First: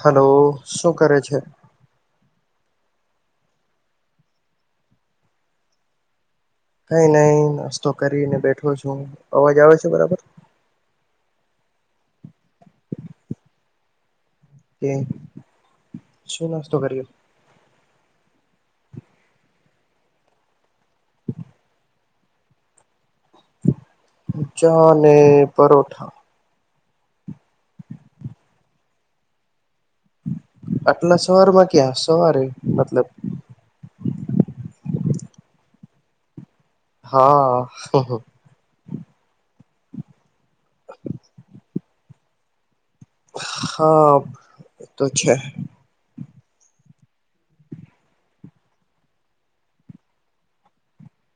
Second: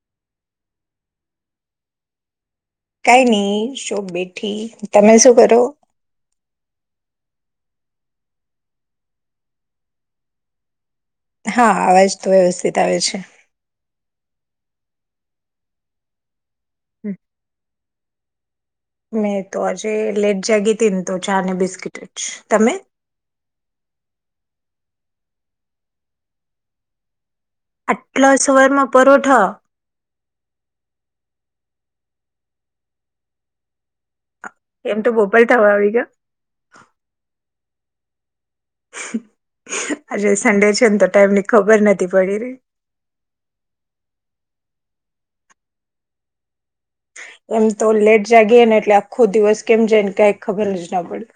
Hello! શું કરે છે? કાંઈ નહી. શો બેઠી તમે શું કરો? કઈ નઈ નાસ્તો કરીને બેઠો છું. અવાજ આવે છે, બરાબર. હા, અવાજ તો વ્યવસ્થિત આવે છે. કે, શું નાસ્તો કર્યો? મેં તો આજે લેટ જાગી તન તો ચા અને બિસ્કીિટ જ તમે ચા અને પરોઠા આટલા સવારમાં પરોઠા આટલા સવાર માં ક્યાં સવારે મતલબ એમ તો બોપલતાવા આવી ગયા હા આજે સન્ડે છે ને તો ટાઈમની ખબર નથી પડી રહી હા એ તો છે એમ તો લેટ જાગી ને એટલે આખો દિવસ કેમ જાયને કાઈ ખબર જ ના પડતી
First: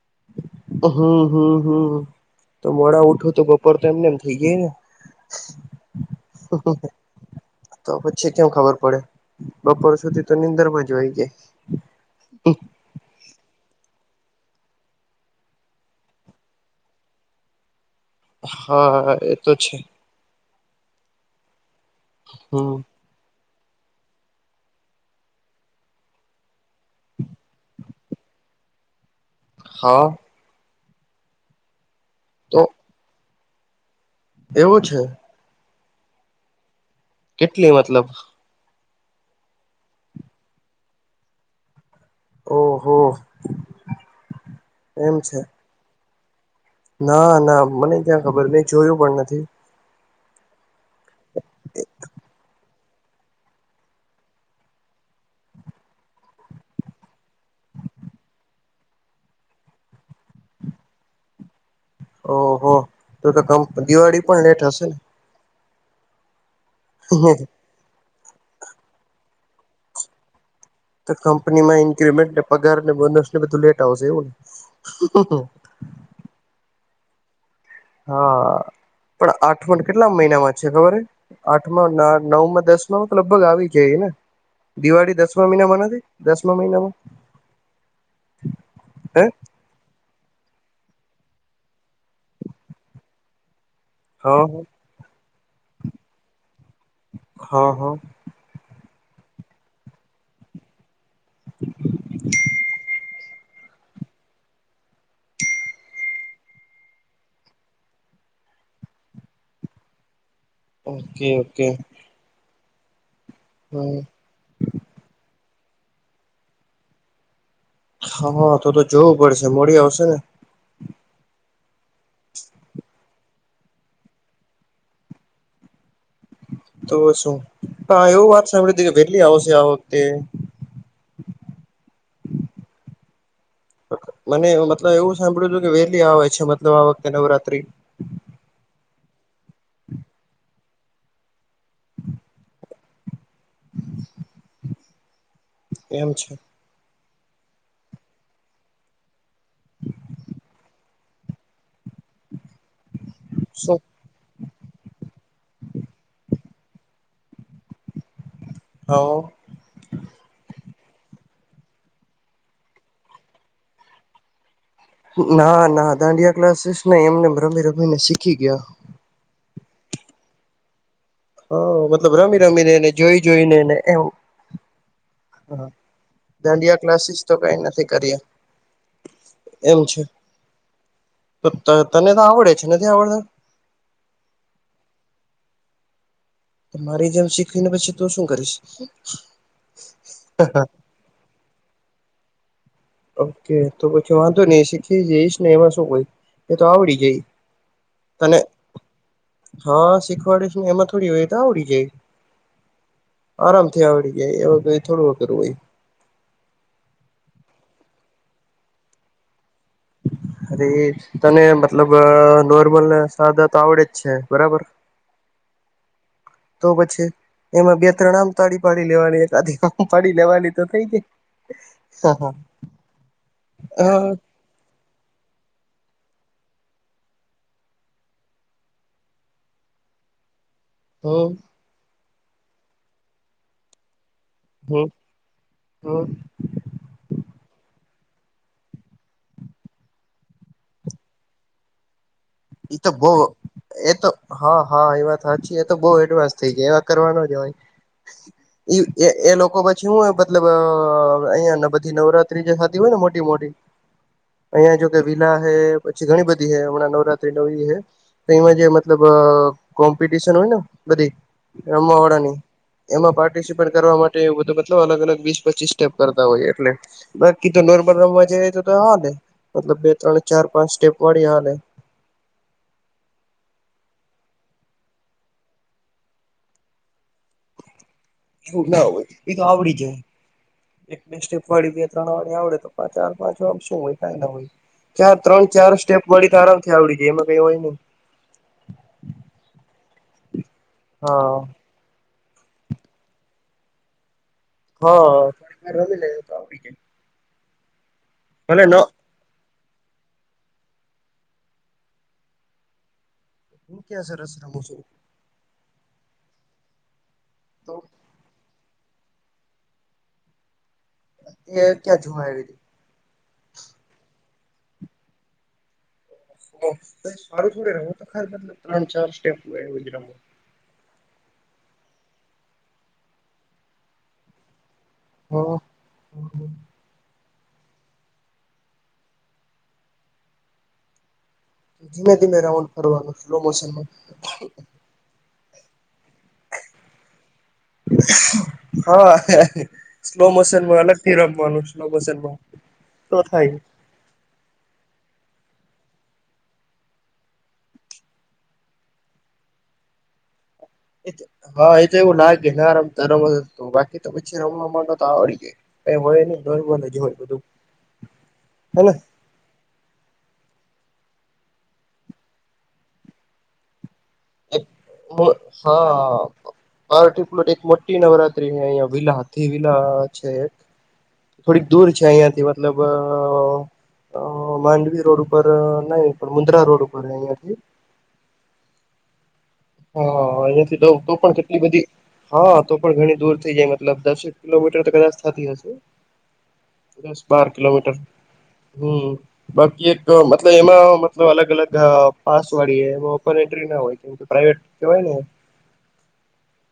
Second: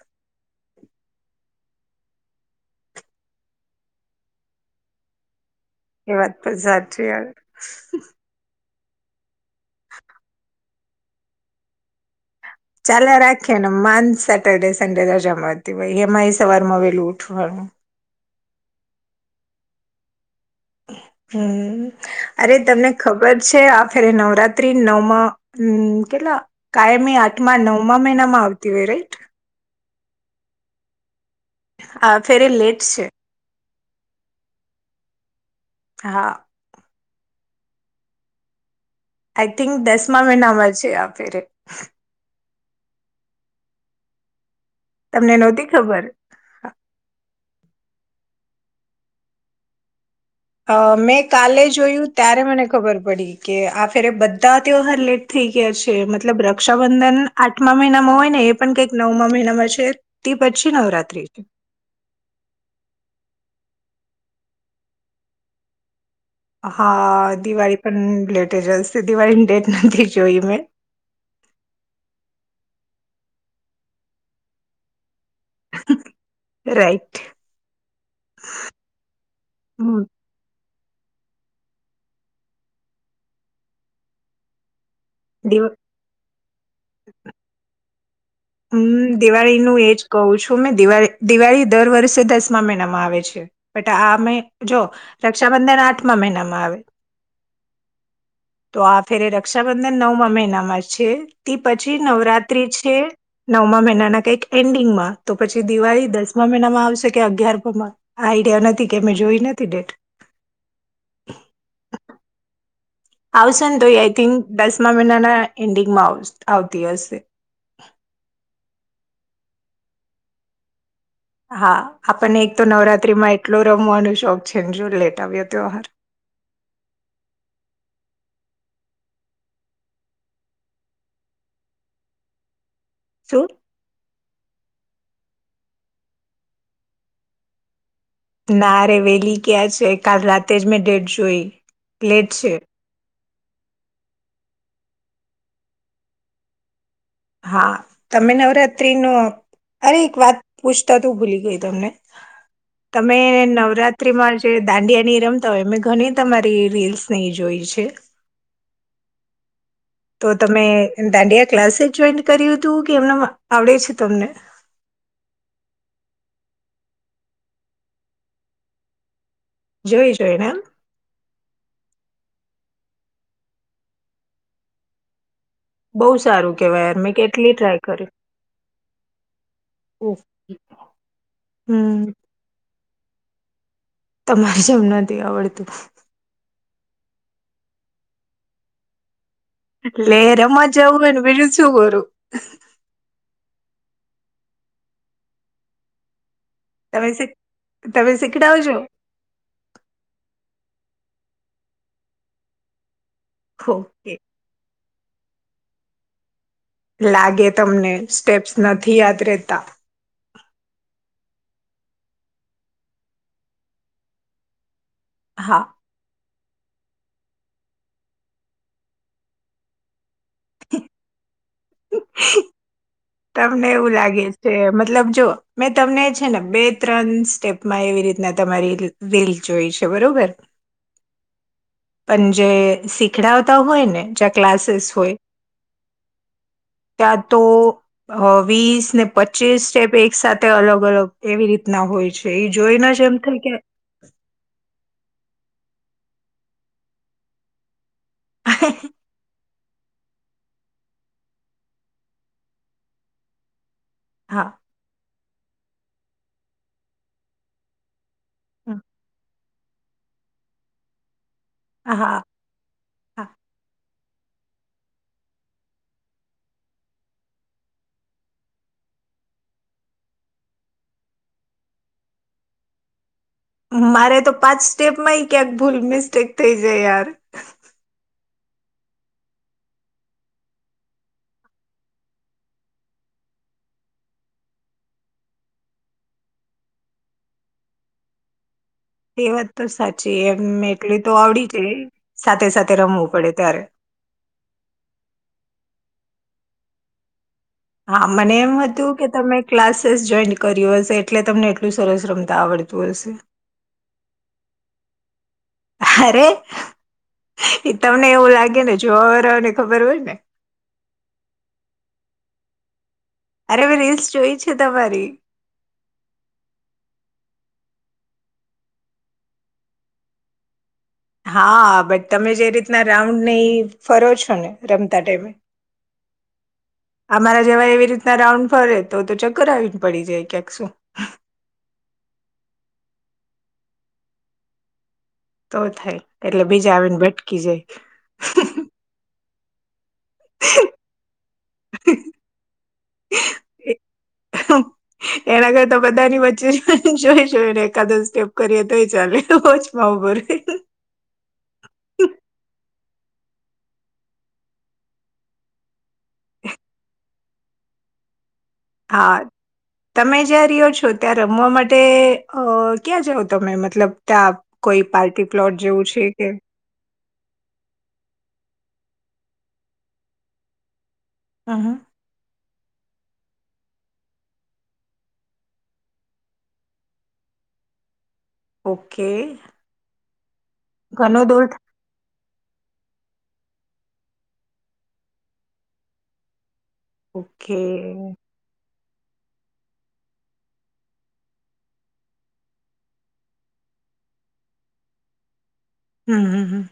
હમ્મ તો મોડા ઉઠો તો બપોર તો એમને એમ થઇ ગાય ને એ વાત પણ સાચી યાર તો પછી કેમ ખબર ડ બપોર સુધી તો નીંદરમાં જ હોય ગાય ચાાલ રાખીએ ને મા સેટરડે સન્ડે રજામાંતી હોાઈ એમાં એ સવાર માં વેલું ઉઠવાનું હા એતો છે હમ્મ અરે હમ તમને ખબર છે આેરે નવરાત્રી નવમાં કેટલા કાયમી આઠમા નવમા મહિનામાં આવતીવે રઈટ હા હા ફેરે તો લેટ છે એવું છે હા. કેટલી મતલબ? આઈ થિંક દસમા મહ ના મળજે આેરે ઓહો એમ તમને છે નહોતી ખબર? ના ના મને ક્યાં ખબર મેં જોયું પણ નથી હ મેં કાલે જોયું ત્યારે મને ખબર પડી કે આ ફેરે બધા તેઓ હર લેટ થઈ ગયા છે મતલબ રક્ષાબંધન આઠમા મહિનામાં હોય ને એ પણ કંઈક નવમા મહિનામાં છે તે પછી નવરાત્રી છે ઓહ તો તો દિવાળી પણ લેટ હશે ને હા દિવાળી પણ લેટે જાલશે દિવાળીની ડેટ નથી જોઈ મેં તો કંપની માં ઇન્ક્રીમેન્ટ ને પગાર ને બોનસ ને બધું લેટ આવશે એવું ને રાઈટ હા પણ આઠમણ હમ કેટલા મહિનામાં ખબર હ આઠમાં નવ માં દસ માં તો લગભગ આવી જાય એને દિવાળી દસમા દિવ મહિનામાં નથી દસમા મહિનામાં હમ હે દિવાળી નું એજ કહું છું મેં દિવાળ દિવાળી દર વર્ષે દસમા મહિનામાં આવે છે બટ આ હા જો રક્ષાબંધન આઠમા મહિનામાં આવે હા હા તો આ ફેરે રક્ષાબંધન નવમા મહિનામાં છે તે પછી નવરાત્રી છે નવમા મહિનાના કંઈક એન્ડિંગમાં તો પછી દિવાળી દસમા મહિનામાં આવશે કે અગિયારમાં આઈડિયા નથી કે અમે જોઈ નથી ડેટ ઓકે ઓકે આવશે ને તોય આઈ થિંક દસમા મહિનાના એન્ડિંગમાં આવતી હશે હા તો તો જોવું પડશે મોડી આવશે ને હા આપણને એક તો નવરાત્રીમાં એટલો રમવાનો શોખ છેને જો લેટ આવ્યો ત્યહાર તો શું હ એવું વાત સાંભળી હતી કે વેલી આવશે આ વખતે [inaudible] શું મને મતલબ એવું સાંભળું છું કે વહેલી આવે છે મતલબ આ વખતે નવરાત્રી ના રે વેલી કયાં છે કાલ રાતે જ મેં ડેટ જોઈ લેટ છે એમ છે હા તમે નવરાત્ર્રી નું અરે એક વાત પૂછતા તોું ભૂલી ગઈ, તમને તમે શું નવરાત્રીમાં જે દાંડિયા ની રમતા હોય મેમે ઘણી તમારી રીલ્સ નહી જોઈ છે હો તો તમે દાંડિયા ક્લાસે જ જોઈન કર્યું હતું કે એમને આવડે છે તમને ના ના દાંડિયા ક્લાસીસ નહી એમને રમી રમીને શીખી ગયા. જોઈ જોઈ મેમ હા મતલબ રમી રમીને જોઈ જોઈનેને એમ હ બહુ સારું દાંડિયા કેવાય યાર મેં ક્લાસીસ તો કેટલી કઈ ટ્રાય નથી કરી કરી્યા એમ છે તો હમ તને તો આવડે છે. એ નથીથી આવડતા તમારે જેમ નથી આવડતું મારી જેમ શીખવીને પછી તું શું કરીશ ટ લે રમાં જવું એ બીલું શું ગરું ઓકે તો પછી વાંધો નહી શીખી જઈશ ને એમાં શું કોઈ એ તો આવડી તમે જઈ શીખ તમે તને શીખડાવજો હા શીખવાડે. એમાં થોડી વ તો આવડી જાય આરામથી આવડી ઓકે જાય એ વ થોડું. તરઈ લાગે તમને સ્ટેપ્સ નથી યાદ રતા [unintelligible] અરે તને મતલબ નોર્મલને સાદા તો આવડે જ છે બરાબર હા તો પછી એમાં બે ત્રણ આમ તાળી પાડી લેવાની એક આધી આમ પાડી લેવાની તો થઈ ગઈ. તમને એવું લાગે છે એમ. મતલબ જો મેં તમને છે ને બે ત્રણ સ્ટેપમાં એવી રીતના તમારી રીલ જોઈ. છે બરોબર. હો. પણ જે શીખડાવતા હોય ને ઝટ હમ ક્લાસેસ હોય હમ તાંજ. તો અ વીસ ને પચીસ સ્ટેપ એક સાથે અલગ-અલગ એવી રીતના હોય છે. એ જોઈ તો ન બહ જ એમ થાય કે એ તો હા હા એવા સાચી એ તો બહુ એડવાન્સ થઈ જાય એવા કરવા નો જવાય. એ એ એ લોકો બધી શું હોય મતલબ અ અહિયાં બધી નવરાત્રી જે થતી હોય ને મોટી-મોટી. હા અહિયાં જો કે વિલા હે પછી ઘણી બધી હૈ હમણાં નવરાત્રી નવી હૈ. એમાં જે મતલબ અ કોમ્પિટશન હોય ને, બધી. હા રમવા વાડાની હા એમાં પાર્ટિસિપેટ કરવા માટે તે એવુ બધું મતલબ અલગ-અલગ વીસ પચીસ સ્ટેપ કરતા હોય એટલે બાકી તો નોર્મલ રમવા જાય તો હા. મતલબ બે ત્રણ, ચાર, પાંચ સ્ટેપ વાળી હાલે. મારે તો પાંચ સ્ટેપમાં ક્યાંક ભૂલ મિસ્ટેક થઈ જાય યાર. એવું ના હોય એ તો આવડી જાય. એક-બે સ્ટેપ વાળી બે-ત્રણ વાળી આવડે તો ચાર-પાંચ વા શું હોય કાંઈ ના હોય. ચાર ત્રણ ચાર સ્ટેપ વાળી તો આરામથી આવડી જાય એમાં કઈ હોય નઈ. એ વાત તો સાચી એમ એટલી તો હા આવડી જાય. સાથે-સાથે રમવું પડે ત્યારે. હા થોડી વાર રમી લે તો આવડી જાય. હા મને એમ ભલે ન હતું કે તમે ક્લાસીસ જોઈન કર્યું હશે એટલે તમને એટલું સરસ રમતા આવડતું હશે. હું ક્યા સરસ રમું છુ. અરે એ તો તમને એવું લાગે ને. જોવા વારાઓને ને ખબર હોય ને. એ ક્યાં જોવા આઈવી તી. અરે મેં રીલ્સ જોઈ છે તમારી. હું કઈ સારું થોડી રમું હું તો ખાલી મતલબ ત્રણ ચાર સ્ટેપ હો એવું જ રમું. હા બટ તમે જે રીતના રાઉન્ડ ને ઈ ફરો છો ને. રમતા ટાઈમે હો. અમારા જેવા એવી રીતના રાઉન્ડ ફરે તો તો ચક્કર આવીને પડી જાય ક્યાક શું. ધીમે-ધીમે રાઉન્ડ ફરવાનું સ્લો મોશનમાં. તો થાય એટલે બીજા આવીને ભટકી જાય. હા સ્લો મોશનમાં અલગથી રમવાનું સ્લો મોશનમાં તો થાય. હા એના કરતા બધાની વચ્ચે જોઈ જોઈને કદાચ સ્ટેપ કરીએ તોય ચાલે વચમાં ઉભું રઈ. એ તો હા એ તો એવું લાગે ના રમવ તાં રમવા જાઓ બાકી તો પછી રમવા માંડો તો આવડી જાય કઈ હોય નઈ નોર્મલ જ હોય બધું. [inaudible] હા તમે જ્યાં રહ્યો છો ત્યાં રમવા માટે અ ક્યાં જાઓ તમે મતલબ ત્યાં કોઈ પાર્ટી પ્લોટ જેવું છે હા કે. પાર્ટી પ્લોટ એક મોટી નવરાત્રીની અહિયાં વિલા હતી એ વિલા છે એક. હમ થોડીક હમ દૂર છે અહીંયાથી મતલબ અ. અ માંડવી રોડ ઉપર નહી પણ મુન્દ્રા રોડ ઉપર અહિયાંથી. ઓકે. હા અહીયાયાથી દઉ તોું ઘણો પણ દૂર કેટલી બધી હા તો પણ ઘણી દૂર થઇ જાય મતલબ દસેક કિલોમીટર તો કદાચ થતી હશે દસ બાર ઓકે કિલોમીટર હમ બાકી એક મતલબ એમાં મતલબ અલગ- અલગ પાસ વાળી એમાં ઓપન એન્ટ્રી હોય કેમ કે પ્રાઈવેટ કેવાય ને હમ્મ હમ્મ હ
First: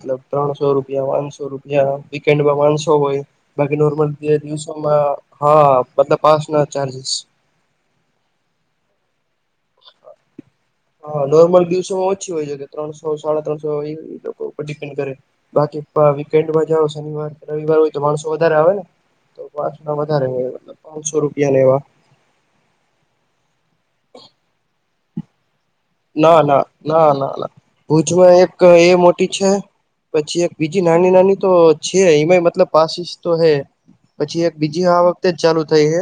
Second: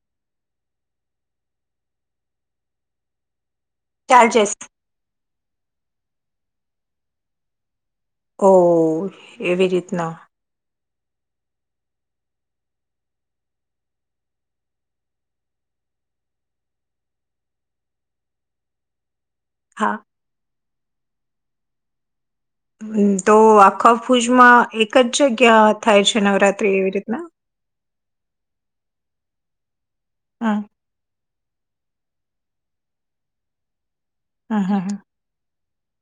મલબ ત્રણસો રૂપિયાનસો રૂપિયા વીકેન્ડમાંનસો હોય બાકી નોર્મલ ચાર્જેસ દિવસોમાં હા બતલ પાચ ના ચાર્જસ ઓ એવી રીતના હા નોર્મલ દિવસોમાં ઓછી હોય છે કે ત્રણસો સાડા ત્રણસો એ લોકો ઉપર ડિપેન્ડ કરે બાકી વીકેન્ડમાં જાઓ શનિવાર રવિવાર હોય તો માણસો વધારે આવે ને તો વાસ હા ના વધારે હોયલ પાંચસો રૂપિયાને એવા હ તો આખા ફુજમાં એક જ જગ્યા થાય છે ના ના નવરાત્રી એવી ના રીતના ના ના ભુજમાં એક એ મોટી છે પછી એક હા બીજી નાની નાની તો છે એમાં મતલબ પાસીિસ તો હે પછી એક હા હા બીજી આ વખતે જ ચાલુ થઈ હ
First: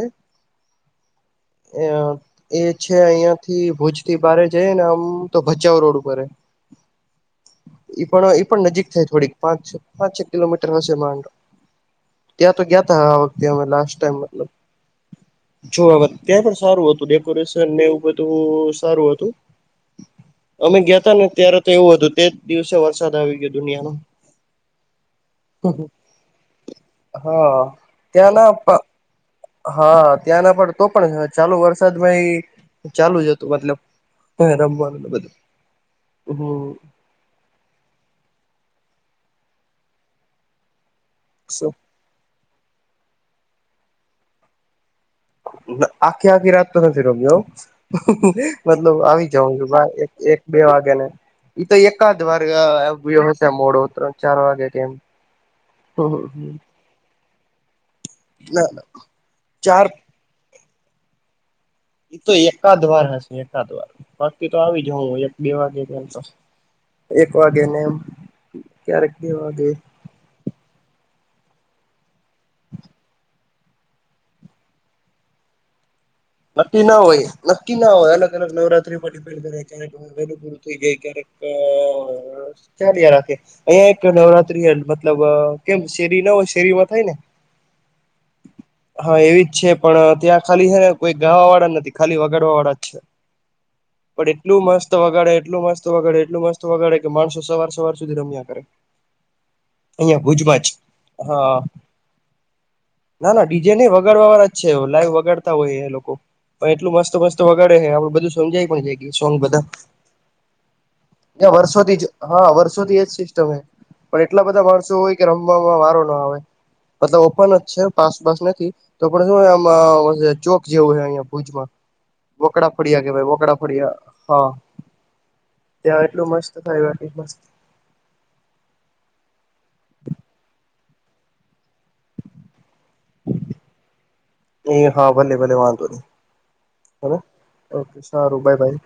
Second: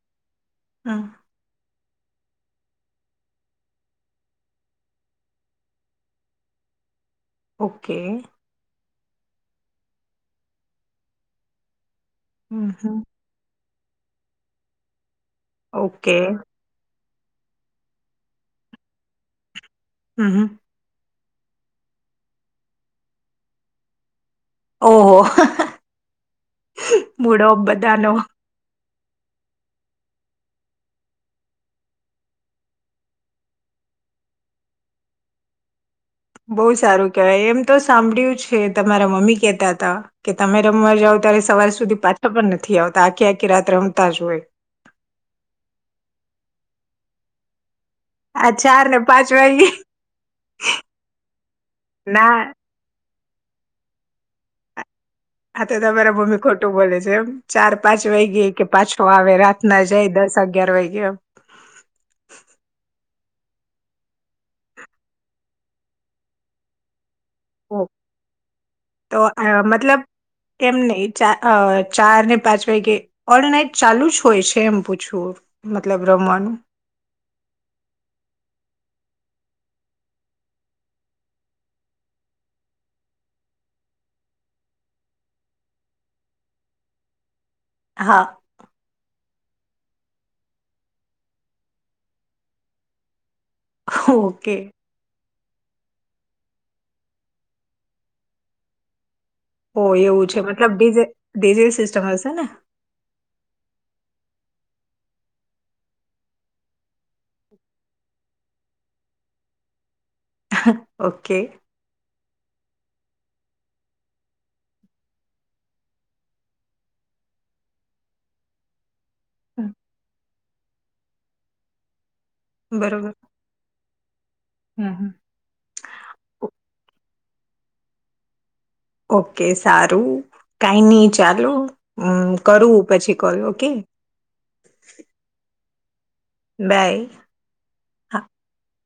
હા અ એ છે અહિયાયા થી ભુજ થી બારે જઈ ને આમ તો ભચાાવ રોડ ઉપર ઓકે પણ ઈ પણ નજીક થોડીક પાંચ છ પાંચ છ કિલોમીટર હશે માંડો ત્યાં તો હમ હમ ગયાતા આ વખતે અમે લ જો ઓકે ત્યાં પણ સારું હતું નનેવ બધ સારું હતું હમ હમ અમે ગયાતા ને ત્યારે તો એવું હતું તે દિવસે વરસાદ આવી ગયો દુનિયામાં ઓહો મૂડો હા બધાનો ત્યાના હા ત્યાંના પર તો પણ ચાલુ વરસાદ ભાઈ ચાલુ જ હતું મતલબ હ રમવાનું બધું બહુ હમ સારું કેવાય એમ તો સાંભળય્યું છે. તમારા મમ્મી કેતા હતા કે તમે રમવા જાવ ત્યારે સવાર સુધી પાછ ખબર નથી આવતા આખી આખી રાત રમતા જ હોય. આખી આખી રાત તો નથી રમ આ ચાર મતલબ ને પાંચ આવી જાઉં વાગે છું એક બે વાગે ને એ તો એકાદ ના વારગશે મોડો ત્રણ ચાર વાગે કેમ આ તો તમારા મમ્મી ખોટું બોલે છે એમ ચાર પાંચ વાગે કે ના ના પાછો આવે રાત ના ચાર જાય દસ અગિયાર વાગે એ તો એકાદ વાર હશે એકાદ વાર બાકી તો આવી જું એક બે વાગે તો એક વાગે ને એમ ક્યારેક બે વાગે ચ ચાર ને પાંચ વાગે ઓલ નાઈટ ચાલુ જ હોય છે એમ પૂછવું મતલબ રમવાનું નક્કી ના હોય નક્કી ના હોય અલગ અલગ નવરાત્રી પડી વેલું પૂરું થઈ જાય ક્યારેક ચાલ રાખે અહં એક નવરાત્રી મતલબ કેમ શેરી ના હોય શેરીમાં થાય ને હા. હા એવી જ છે પણ ત્યાં ખાલી છે ને કોઈ ગાવા વાળા નથી ખાલી વગાડવા વાળા જ છે પણ ઓકે એટલું મસ્ત વગડ એટલું મસ્ત વગાડે એટલું મસ્ત વગાડે કે માણસો સવાર સવાર સુધી રમ્યા કરે ઓ અહિયાં એવું છે ભુજમાં જ મતલબડી હા ડીજે સિસ્ટમ હશે ને ના ના ડીજે નહી વગાડવાગળ જ છે લાઈવ વગાડતા હોય લોકો પણ એટલું મસ્તો મસ્તો વગાડે હ આપડું બધું સમજાય પણ જાય ગ સોંગ બધા ઓકે વર્ષોથી જ હા વર્ષોથી એજ સિસ્ટમ છે પણ એટલા બધા માણસો હોય કે રમવામાં વારો ના આવે બધા ઓપન જ છે પાસ પાસ નથી તો આપડે હમ. શું ચોક જેવું છે અહિયાયા ભુજમાં વોકડા ફડ્યા બરોબર કે ભાઈ વોકડા ફડ્યા હા હમ, હમ. ત્યાં એટલું મસ્ત થાયટ મસ્ત ચાલુમ કરું પછી કોલ ઓકે હ એ બાય પ હા. ર બાઈ ભાઈ